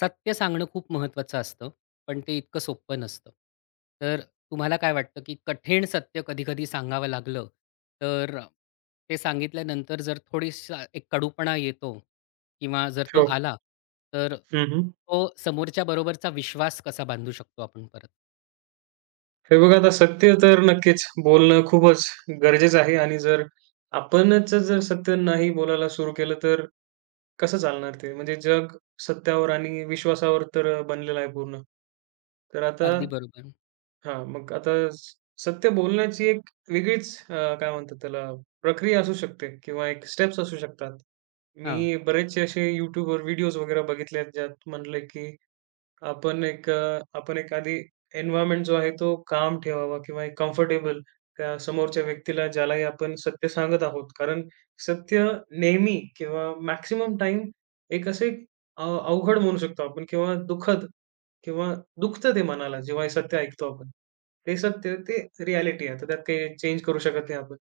सत्य सांगणं खूप महत्त्वाचं असतं, पण ते इतकं सोपं नसतं. तर तुम्हाला काय वाटतं, की कठीण सत्य कधी-कधी सांगावं लागलं, तर ते सांगितल्यानंतर जर थोडीसा एक कडूपणा येतो किंवा जर तो हो. आला, तर हं, हं. तो समोरच्याबरोबरचा विश्वास कसा बांधू शकतो आपण परत? हे बघा आता सत्य तर नक्कीच बोलणं खूपच गरजेचं आहे आणि जर आपणच जर सत्य नाही बोलायला सुरू केलं, तर कसं चालणार ते? म्हणजे जग सत्यावर आणि विश्वासावर तर बनलेलं आहे पूर्ण. तर आता अगदी बरोबर. मग आता सत्य बोलण्याची एक वेगळीच काय म्हणतात त्याला प्रक्रिया असू शकते किंवा एक स्टेप्स असू शकतात. हां, मी बरेचसे असे YouTubeवर व्हिडिओज वगैरे बघितले आहेत, ज्यात म्हटलंय की आपण एक आधी एन्व्हायर्नमेंट जो आहे तो काम ठेवावा किंवा एक कम्फर्टेबल त्या समोरच्या व्यक्तीला ज्यालाही आपण सत्य सांगत आहोत. कारण सत्य नेहमी किंवा मॅक्सिमम टाइम एक असे अवघड म्हणू शकतो आपण किंवा दुःखद किंवा दुखतं ते मनाला जेव्हा हे सत्य ऐकतो आपण. ते सत्य ते रिॲलिटी आहे. आता त्यात काही चेंज करू शकत नाही आपण.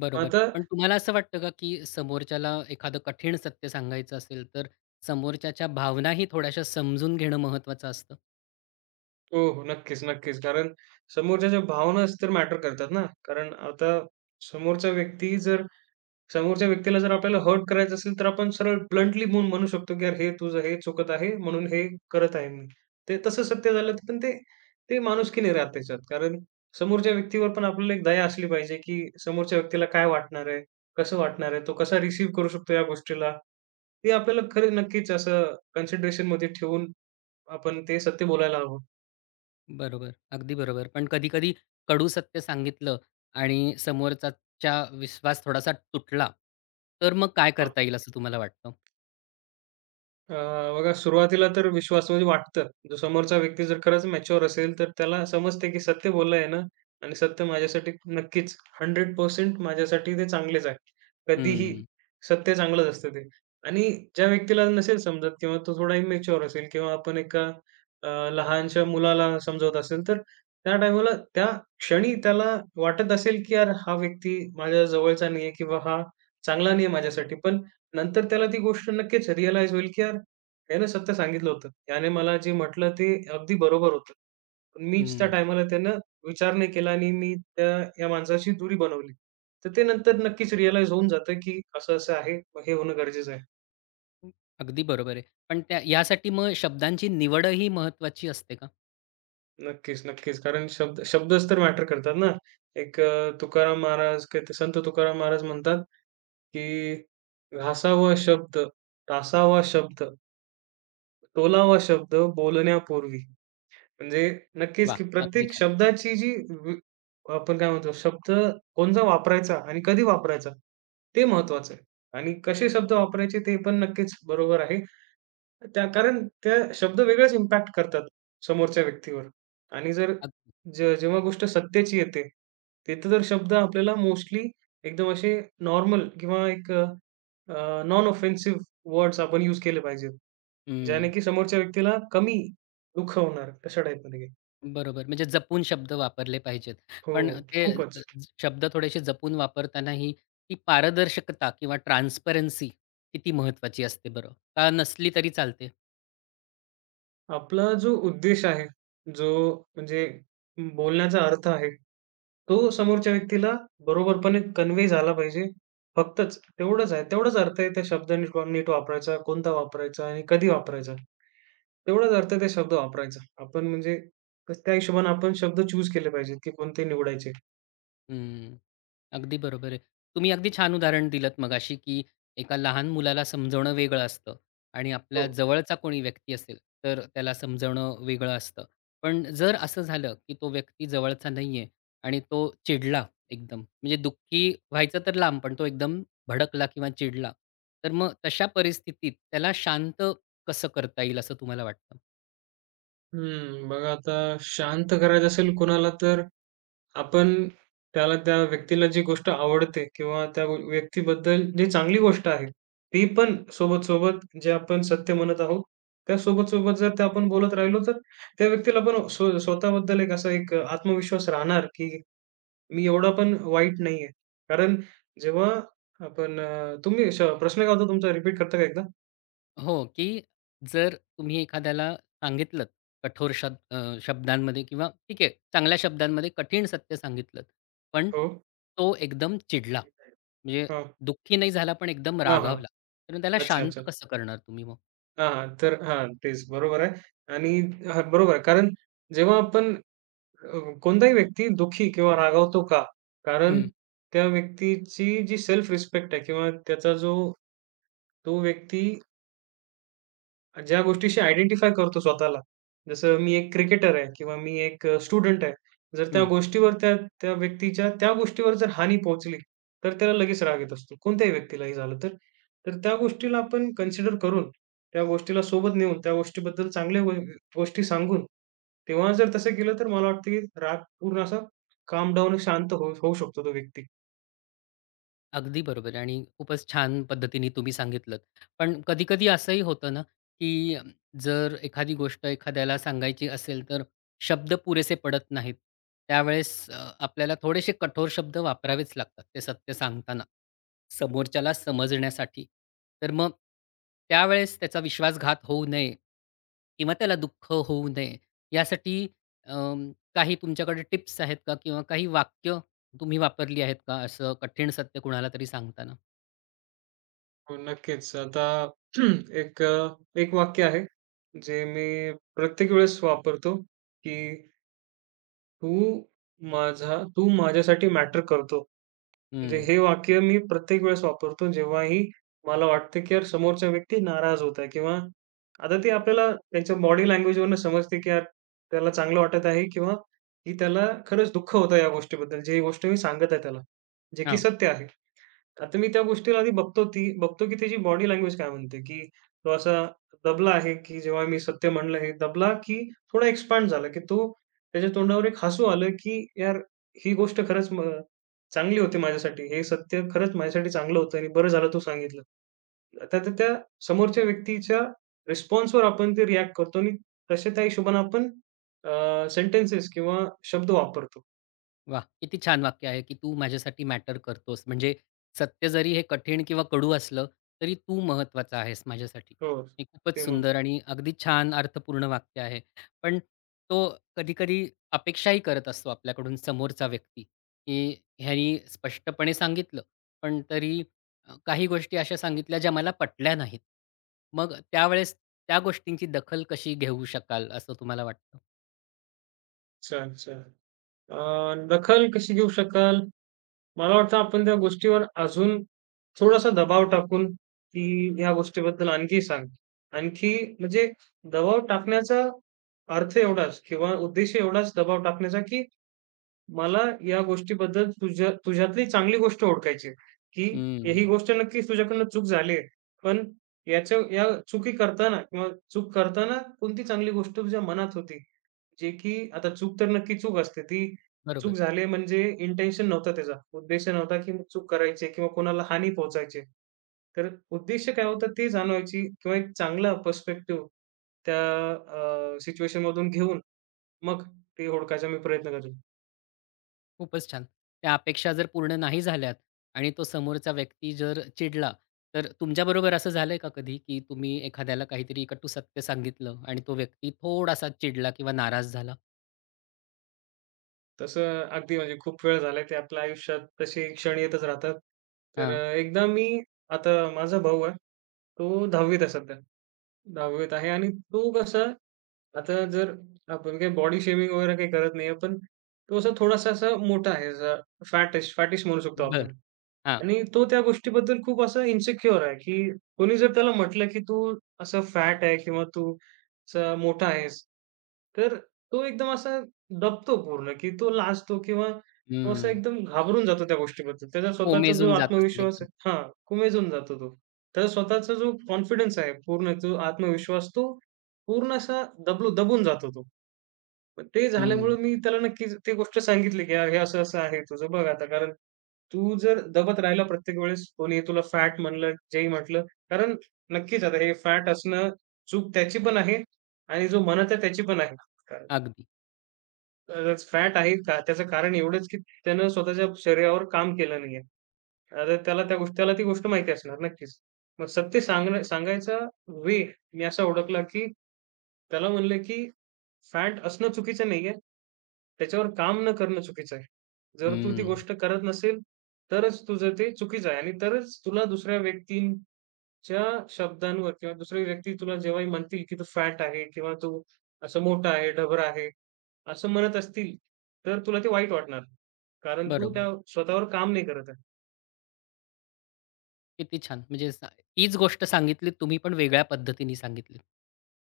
बरोबर. आता पण तुम्हाला असं वाटतं का, की समोरच्याला एखादं कठीण सत्य सांगायचं असेल, तर समोरच्याच्या भावनाही थोड्याशा समजून घेणं महत्त्वाचं असतं? हो, हो. नक्कीच, नक्कीच. कारण समोरच्या ज्या भावनाच तर मॅटर करतात ना. कारण आता समोरचा व्यक्ती जर समोरच्या व्यक्तीला जर आपल्याला हर्ट करायचं असेल, तर आपण सरळ ब्लंटली म्हणून म्हणू शकतो, की "यार हे तुझं हे चुकत आहे, म्हणून हे करत आहे मी." ते तसं सत्य झालं, तर पण ते ते माणुसकी नाही राहत त्याच्यात. कारण समोरच्या व्यक्तीवर पण आपल्याला एक दया असली पाहिजे, की समोरच्या व्यक्तीला काय वाटणार आहे? कसं वाटणार आहे? तो कसा रिसीव्ह करू शकतो या गोष्टीला? ते आपल्याला खरं नक्कीच असं कन्सिडरेशनमध्ये ठेवून आपण ते सत्य बोलायला हवं. बरोबर. अगदी बरोबर. पण कधी-कधी कडू सत्य सांगितलं आणि समोरच्याचा विश्वास थोडासा तुटला, तर मग काय हां. करता येईल असं तुम्हाला वाटतं? अ, बघा सुरुवातीला तर विश्वास म्हणजे वाटतं. जो समोरचा व्यक्ती जर खरंच मॅच्युअर असेल, तर त्याला समजते की सत्य बोललंय ना आणि सत्य माझ्यासाठी नक्कीच 100% माझ्यासाठी ते चांगलेच आहे. कधीही हं, सत्य चांगलंच असतं ते. आणि ज्या व्यक्तीला नसेल समजत किंवा तो थोडा इमॅच्युअर असेल किंवा आपण एका लहानशा मुलाला समजवत असेल, तर त्या टायमाला त्या क्षणी त्याला वाटत असेल की यार हा व्यक्ती माझ्या जवळचा नाहीये किंवा हा चांगला नाहीये माझ्यासाठी. पण नंतर त्याला ती गोष्ट नक्कीच रिअलाईज होईल की यार त्यानं सत्य सांगितलं होतं. त्याने मला जे म्हटलं ते अगदी बरोबर होतं. पण मीच त्या हं. टायमाला त्यानं विचार नाही केला आणि मी या माणसाशी दुरी बनवली. तर ते नंतर नक्कीच रिअलाईज होऊन जातं, की असं-असं आहे. मग हे होणं गरजेचं आहे. अगदी बरोबर आहे. पण त्या यासाठी मग शब्दांची निवडही महत्त्वाची असते का? नक्कीच, नक्कीच. कारण शब्द शब्दच तर मॅटर करतात ना. एक अ, तुकाराम महाराज काय ते संत तुकाराम महाराज म्हणतात, की "घासावा शब्द, टासावा शब्द, तोलावा शब्द बोलण्यापूर्वी." म्हणजे नक्कीच, वा की अगदी प्रत्येक छान. शब्दाची जी वि आपण काय म्हणतो, शब्द कोणता वापरायचा आणि कधी वापरायचा, ते महत्त्वाचं आहे. आणि कसे शब्द वापरायचे ते पण नक्कीच बरोबर आहे. त्या कारण त्या शब्द वेगळाच इम्पॅक्ट करतात समोरच्या व्यक्तीवर. आणि जर अगदी. जेव्हा गोष्ट सत्याची येते, तिथे तर शब्द आपल्याला मोस्टली एकदम असे नॉर्मल किंवा एक नॉन ऑफेन्सिव्ह वर्ड्स आपण यूज केले पाहिजेत. ज्याने हं. की समोरच्या व्यक्तीला कमी दुःख होणार, अशा टाइपमध्ये. बरोबर. म्हणजे जपून शब्द वापरले पाहिजेत. हो, पण ते अ, खूपच. शब्द थोडेसे जपून वापरतानाही ती पारदर्शकता किंवा ट्रान्सपरन्सी किती महत्त्वाची असते बरं? का नसली तरी चालते? आपला जो उद्देश आहे, जो म्हणजे बोलण्याचा अर्थ आहे, तो समोरच्या व्यक्तीला बरोबरपणे कन्वे झाला पाहिजे. फक्तच तेवढंच आहे. तेवढाच अर्थ आहे त्या शब्द नीट नीट वापरायचा, कोणता वापरायचा आणि कधी वापरायचा. तेवढाच अर्थ ते शब्द वापरायचा. आपण म्हणजे त्या हिशोबाने आपण शब्द चूज केले पाहिजेत, की कोणते निवडायचे. हं. अगदी बरोबर आहे. तुम्ही अगदी छान उदाहरण दिलंत मगाशी, की एका लहान मुलाला समजवणं वेगळं असतं आणि आपल्या हो. जवळचा कोणी व्यक्ती असेल, तर त्याला समजवणं वेगळं असतं. पण जर असं झालं, की तो व्यक्ती जवळचा नाहीये आणि तो चिडला एकदम, म्हणजे दुःखी व्हायचं तर लांब, पण तो एकदम भडकला किंवा चिडला, तर मग तशा परिस्थितीत त्याला शांत कसं करता येईल असं तुम्हाला वाटतं? हं, बघा आता शांत करायचं असेल कोणाला तर आपण त्याला त्या व्यक्तीला जी गोष्ट आवडते किंवा त्या व्यक्तीबद्दल जी चांगली गोष्ट आहे, ती पण सोबत-सोबत जे आपण सत्य म्हणत आहोत, त्या सोबत-सोबत जर ते आपण बोलत राहिलो, तर त्या व्यक्तीला पण स्वतःबद्दल एक असा एक आत्मविश्वास राहणार, की मी एवढा पण वाईट नाही कारण जेव्हा तुम्ही प्रश्न काय होता तुमचा रिपीट करता का एकदा? हो, की जर तुम्ही एखाद्याला सांगितलंत कठोर शब्द शब्दांमध्ये किंवा ठीक आहे, चांगल्या शब्दांमध्ये कठीण सत्य सांगितलंत. पण हो. तो एकदम चिडला. म्हणजे हां. दुःखी नाही झाला, पण एकदम हां, हां. रागावला. तर मग त्याला अच्छा, शांत अच्छा. कसं करणार तुम्ही मग? हां, हां. तर हां, तेच बरोबर आहे आणि हां, बरोबर आहे. कारण जेव्हा कोणताही व्यक्ती दुःखी किंवा रागावतो का? कारण त्या व्यक्तीची जी सेल्फ रिस्पेक्ट आहे किंवा त्याचा जो तो व्यक्ती ज्या गोष्टीशी आयडेंटिफाय करतो स्वतःला. जसं मी एक क्रिकेटर आहे किंवा मी एक स्टुडंट आहे. जर हं. त्या व्यक्तीच्या त्या गोष्टीवर जर हानी पोहोचली, तर त्याला लगेच राग येत असतो. कोणत्याही व्यक्तीलाही झालं तर. तर त्या गोष्टीला आपण कन्सिडर करून, त्या गोष्टीला सोबत नेऊन, त्या गोष्टीबद्दल चांगल्या गोष्टी सांगून, तेव्हा जर तसं केलं तर मला वाटतं की राग पूर्ण असा काल्म डाउन शांत होऊ होऊ शकतो तो व्यक्ती. अगदी बरोबर आहे आणि खूपच छान पद्धतीने तुम्ही सांगितलंत. पण कधी-कधी असंही होतं ना, की अम, जर एखादी गोष्ट एखाद्याला सांगायची असेल, तर शब्द पुरेसे पडत नाहीत. त्यावेळेस आपल्याला थोडेसे कठोर शब्द वापरावेच लागतात, ते सत्य सांगताना, समोरच्याला समजण्यासाठी. तर मग त्यावेळेस त्याचा विश्वासघात होऊ नये किंवा त्याला दुःख होऊ नये, यासाठी अ, काही तुमच्याकडे टिप्स आहेत का? किंवा काही वाक्य तुम्ही वापरली आहेत का असं कठीण सत्य कुणाला तरी सांगताना? हो, नक्कीच. आता एक वाक्य आहे, जे मी प्रत्येक वेळेस वापरतो, की "तू तू माझ्यासाठी मॅटर करतो." म्हणजे हं. हे वाक्य मी प्रत्येक वेळेस वापरतो, जेव्हाही मला वाटतं, की यार समोरचा व्यक्ती नाराज होत आहे किंवा आता ते आपल्याला त्यांच्या बॉडी लँग्वेजवरून समजते, की यार त्याला चांगलं वाटत आहे किंवा की त्याला खरंच दुःख होतं या गोष्टीबद्दल, जी गोष्ट मी सांगत आहे त्याला, जे की हां. सत्य आहे. आता मी त्या गोष्टीला आधी बघतो की त्याची बॉडी लँग्वेज काय म्हणते, की तो असा दबला आहे, की जेव्हा मी सत्य म्हणलं हे दबला, की थोडा एक्सपांड झाला, की तो त्याच्या तोंडावर एक हसू आलं, की यार ही गोष्ट खरंच चांगली होती माझ्यासाठी. हे सत्य खरंच माझ्यासाठी चांगलं होतं आणि बरं झालं तू सांगितलं. आता तर त्या समोरच्या व्यक्तीच्या रिस्पॉन्सवर आपण ते रिएक्ट करतो आणि तशा त्या हिशोबाने आपण सेंटेन्सेस किंवा शब्द वापरतो. वाह! किती छान वाक्य आहे, की "तू माझ्यासाठी मॅटर करतोस." म्हणजे सत्य जरी हे कठीण किंवा कडू असलं, तरी तू महत्त्वाचा आहेस माझ्यासाठी. हो, हे खूपच ते म्हणतो. सुंदर आणि अगदी छान अर्थपूर्ण वाक्य आहे. पण तो कधी-कधी अपेक्षाही करत असतो आपल्याकडून समोरचा व्यक्ती, की ह्यानी स्पष्टपणे सांगितलं, पण तरी काही गोष्टी अशा सांगितल्या ज्या मला पटल्या नाहीत. मग त्यावेळेस त्या गोष्टींची दखल कशी घेऊ शकाल असं तुम्हाला वाटतं? छान, छान. अ, दखल कशी घेऊ शकाल? मला वाटतं आपण त्या गोष्टीवर अजून थोडासा दबाव टाकून, की ह्या गोष्टीबद्दल आणखी सांग. आणखी म्हणजे दबाव टाकण्याचा अर्थ एवढाच किंवा उद्देश एवढाच दबाव टाकण्याचा, की मला या गोष्टीबद्दल तुझ्यातली चांगली गोष्ट ओळखायची आहे, की ही हं, गोष्ट नक्कीच तुझ्याकडनं चूक झाली आहे. पण याच्या या चुकी करताना किंवा चूक करताना कोणती चांगली गोष्ट तुझ्या मनात होती जे की आता चूक तर नक्की चूक असते. ती चूक बरोबर. झाली म्हणजे इंटेन्शन नव्हता त्याचा. उद्देश नव्हता की चूक करायची किंवा कोणाला हानी पोहोचायची. तर उद्देश काय होता ते जाणवायची किंवा एक चांगला पर्स्पेक्टिव्ह त्या सिच्युएशनमधून घेऊन मग ते ओळखायचा मी प्रयत्न करतो. खूपच छान. त्या अपेक्षा जर पूर्ण नाही झाल्यात आणि तो समोरचा व्यक्ती जर चिडला, तर तुमच्याबरोबर असं झालंय का कधी, की तुम्ही एखाद्याला काहीतरी कटू सत्य सांगितलं आणि तो व्यक्ती थोडासा चिडला किंवा नाराज झाला? तसं अगदी म्हणजे खूप वेळ झालाय ते आपल्या आयुष्यात तसे क्षण येतच राहतात. तर हां. अ, एकदा मी आता माझा भाऊ आहे. तो 10वी आहे सध्या. 9वीत आहे आणि तो कसा आता जर आपण काही बॉडी शेमिंग वगैरे काही करत नाहीये, पण तो असा थोडासा असा मोठा आहे, असा फॅटिश फॅटिश म्हणू शकतो बर आपण. हां. आणि तो त्या गोष्टीबद्दल खूप असा इन्सिक्युअर आहे, की कोणी जर त्याला म्हटलं, की "तू असं फॅट आहे किंवा तू असा मोठा आहेस." तर तो एकदम असा दबतो पूर्ण, की तो लाजतो किंवा तो असा हं. एकदम घाबरून जातो त्या गोष्टीबद्दल. त्याचा स्वतःचा जो कोमेजून जात असेल आत्मविश्वास एकदम. आहे हां, कुमेजून जातो तो. त्याचा स्वतःचा जो कॉन्फिडन्स आहे पूर्ण, जो आत्मविश्वास तो पूर्ण असा दबून जातो तो. पण ते झाल्यामुळं हं. मी त्याला नक्कीच ती गोष्ट सांगितली, की "यार हे असं-असं आहे तुझं बघ आता." कारण तू जर दबत राहिला प्रत्येक वेळेस कोणी तुला फॅट म्हणलं, जेही म्हटलं कारण नक्कीच आता हे फॅट असणं चूक त्याची पण आहे आणि जो म्हणत आहे त्याची पण आहे. कारण अगदी. फॅट आहे का त्याचं कारण एवढंच, की त्यानं स्वतःच्या शरीरावर काम केलं नाहीये. अरे त्याला त्या गोष्टी त्याला ती गोष्ट माहिती असणार नक्कीच. मग सत्य सांगायचा वे मी असा ओळखला, की त्याला म्हणलं, की फॅट असणं चुकीचं नाहीये. त्याच्यावर काम न करणं चुकीचं आहे. जर तू ती हं. गोष्ट करत नसेल, तरच तुझं ते चुकीचं आहे आणि तरच तुला दुसऱ्या व्यक्तींच्या शब्दांवर किंवा दुसरी व्यक्ती तुला जेव्हाही म्हणतील, की तू फॅट आहे किंवा तू असं मोठा आहे, डबर आहे, असं म्हणत असतील, तर तुला ते वाईट वाटणार. कारण तू बरोबर. त्या स्वतःवर काम नाही करत आहे. किती छान! म्हणजे तीच गोष्ट सांगितलीत तुम्ही, पण वेगळ्या पद्धतीने सांगितली,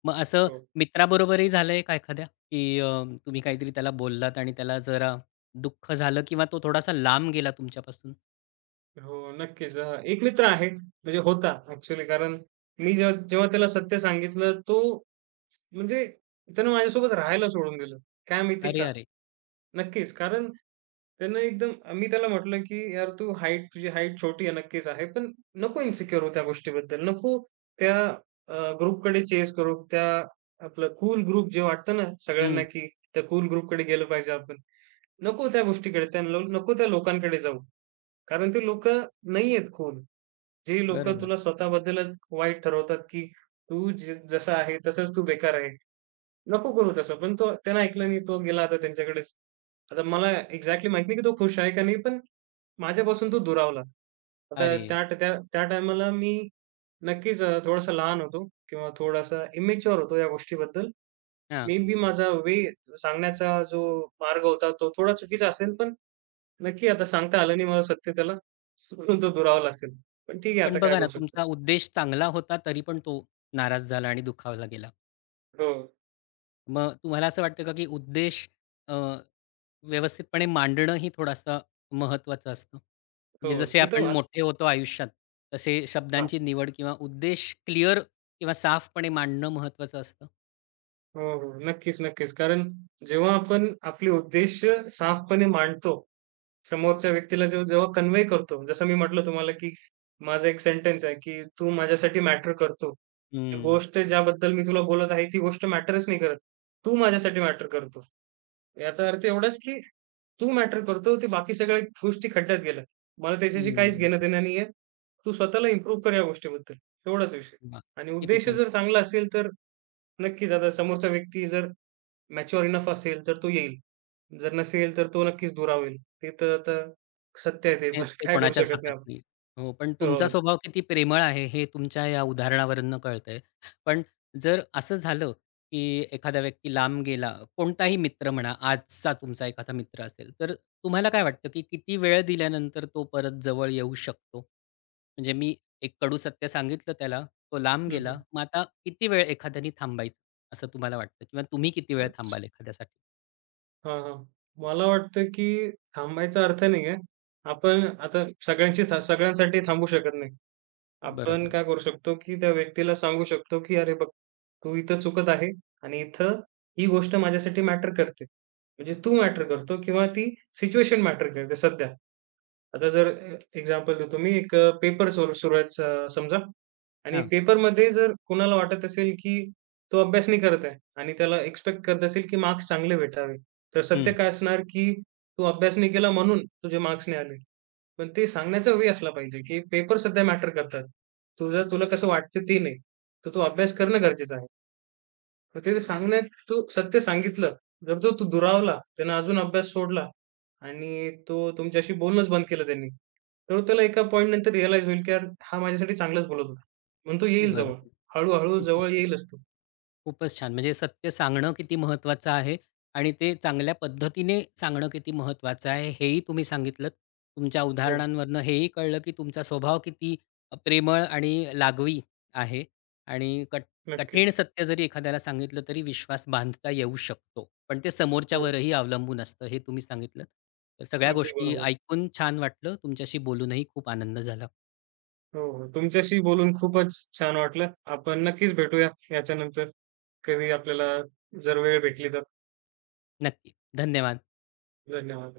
मग असं हो. मित्राबरोबरही झालंय का एखाद्या, की तुम्ही काहीतरी त्याला बोललात आणि त्याला जरा दुःख झालं किंवा तो थोडासा लांब गेला तुमच्यापासून? हो, नक्कीच. एक मित्र आहे, म्हणजे होता ॲक्चुअली कारण मी जेव्हा जेव्हा त्याला सत्य सांगितलं, तो म्हणजे त्यानं माझ्यासोबत राहायला सोडून दिलं. काय माहिती अरे, का? अरे! नक्कीच. कारण त्यानं एकदम मी त्याला म्हटलं, की "यार, तू हाईट तुझी हाईट छोटी आहे, नक्कीच आहे, पण नको इन्सिक्युअर हो त्या गोष्टीबद्दल. नको त्या ग्रुपकडे चेस करू. त्या आपलं कूल ग्रुप जे वाटतं ना सगळ्यांना, हं, की त्या कूल ग्रुपकडे गेलं पाहिजे आपण. नको त्या गोष्टीकडे, नको त्या लोकांकडे जाऊ. कारण ते लोकं नाही आहेत कूल. जे लोकं बरोबर. तुला स्वतःबद्दलच वाईट ठरवतात, की तू जे जसा आहे तसाच तू बेकार आहे. नको करू तसं. पण तो त्यानं ऐकलं नाही. तो गेला आता त्यांच्याकडेच. आता मला एक्झॅक्टली माहीत नाही, की तो खुश आहे का नाही, पण माझ्यापासून तो दुरावला. आता अरे! त्या त्या त्या टायमाला मी नक्कीच थोडासा लहान होतो किंवा थोडासा इमॅच्युअर होतो या गोष्टीबद्दल. हां. मे बी माझा सांगण्याचा जो मार्ग होता तो थोडा चुकीचा असेल, पण नक्की आता सांगता आलं नाही मला सत्य त्याला. म्हणून तो दुरावला असेल. पण ठीक आहे पण आता काय बघा ना, करू शकतो. तुमचा उद्देश चांगला होता, तरी पण तो नाराज झाला आणि दुखावला गेला. हो. मग तुम्हाला असं वाटतं का, की उद्देश अ, व्यवस्थितपणे मांडणं ही थोडासा महत्त्वाचं असतं? हो, म्हणजे जसे एकदम आपण आत मोठे होतो आयुष्यात, तसे हां. शब्दांची निवड किंवा उद्देश क्लिअर किंवा साफपणे मांडणं महत्त्वाचं असतं? हो, हो. नक्कीच, नक्कीच. कारण जेव्हा आपण आपले उद्देश साफपणे मांडतो, समोरच्या व्यक्तीला जेव्हा जेव्हा कन्व्हे करतो, जसं मी म्हटलं तुम्हाला, की माझा एक सेंटन्स आहे, की "तू माझ्यासाठी मॅटर करतो." ही हं, गोष्ट ज्याबद्दल मी तुला बोलत आहे, ती गोष्ट मॅटरच नाही करत. तू माझ्यासाठी मॅटर करतो. याचा अर्थ एवढाच, की तू मॅटर करतो, ते बाकी सगळ्या गोष्टी खड्ड्यात गेल्या. मला त्याच्याशी हं, काहीच हं. घेणं-देणं नाहीये. तू स्वतःला इम्प्रूव्ह कर या गोष्टीबद्दल. एवढाच विषय. आणि किती उद्देश छान. जर चांगला असेल, तर नक्कीच. आता समोरचा व्यक्ती जर मॅच्युअर इनफ असेल, तर तो येईल. जर नसेल, तर तो नक्कीच दुरावेल. ते तर आता सत्य आहे ते ते पण ते काय करू कोणाच्याच शकत हातात नाही आपण. नाही. हो, पण तुमचा हो. स्वभाव किती प्रेमळ आहे हे तुमच्या या उदाहरणावरून कळतंय. पण जर असं झालं, की एखादा व्यक्ती लांब गेला, कोणताही मित्र म्हणा, आजचा तुमचा एखादा मित्र असेल, तर तुम्हाला काय वाटतं, की किती वेळ दिल्यानंतर तो परत जवळ येऊ शकतो? म्हणजे मी एक कडू सत्य सांगितलं त्याला, तो लांब हं, गेला, हं. मग आता किती वेळ एखाद्याने थांबायचं असं तुम्हाला वाटतं? किंवा तुम्ही किती वेळ थांबाल ओके. एखाद्यासाठी? हां, हां. मला वाटतं, की थांबायचा अर्थ नाही आहे. आपण आता सगळ्यांशी सगळ्यांसाठी थांबू शकत नाही. आपण बरोबर. काय करू शकतो, की त्या व्यक्तीला सांगू शकतो, की "अरे बघ, तू इथं चुकत आहे आणि इथं ही गोष्ट माझ्यासाठी मॅटर करते." म्हणजे तू मॅटर करतो किंवा ती सिच्युएशन मॅटर करते सध्या. आता जर एक्झाम्पल देतो मी एक पेपर सुरू सुरू आहे समजा आणि हां. पेपरमध्ये जर कुणाला वाटत असेल, की तो अभ्यास नाही करत आहे आणि त्याला एक्स्पेक्ट करत असेल, की मार्क्स चांगले भेटावे. तर सत्य हं. काय असणार, की तू अभ्यास नाही केला म्हणून तुझे मार्क्स नाही आले. पण ते सांगण्याचा वे असला पाहिजे, की पेपर सध्या मॅटर करतात. तुझं तुला कसं वाटतं ते नाही. तर तू अभ्यास करणं गरजेचं आहे. मग ते सांगण्यात तू सत्य सांगितलं, जर तो तू दुरावला, त्यानं अजून अभ्यास सोडला आणि तो तुमच्याशी बोलणंच बंद केलं त्यांनी, तर त्याला एका पॉइंटनंतर रिअलाईज होईल, की यार हा माझ्यासाठी चांगलाच बोलत होता. म्हणून तो येईल जवळ. बरोबर. हळू किती जवळ छान. येईलच तो. खूपच छान. म्हणजे सत्य सांगणं किती महत्त्वाचं आहे आणि ते चांगल्या पद्धतीने सांगणं किती महत्त्वाचं आहे, हेही तुम्ही सांगितलत. तुमच्या हो, उदाहरणांवरनं हेही कळलं, की तुमचा स्वभाव किती प्रेमळ आणि लागवी आहे आणि कठीण नक्कीच. सत्य जरी एखाद्याला सांगितलं, तरी विश्वास बांधता येऊ शकतो. पण ते हो, समोरच्यावरही अवलंबून असतं, हे तुम्ही सांगितलत. तर सगळ्या अगदी गोष्टी बरोबर. ऐकून छान वाटलं. तुमच्याशी बोलूनही खूप आनंद झाला. हो, हो. तुमच्याशी बोलून खूपच छान वाटलं. आपण नक्कीच भेटूया याच्यानंतर. कधी आपल्याला जर वेळ भेटली तर. नक्की. धन्यवाद. धन्यवाद.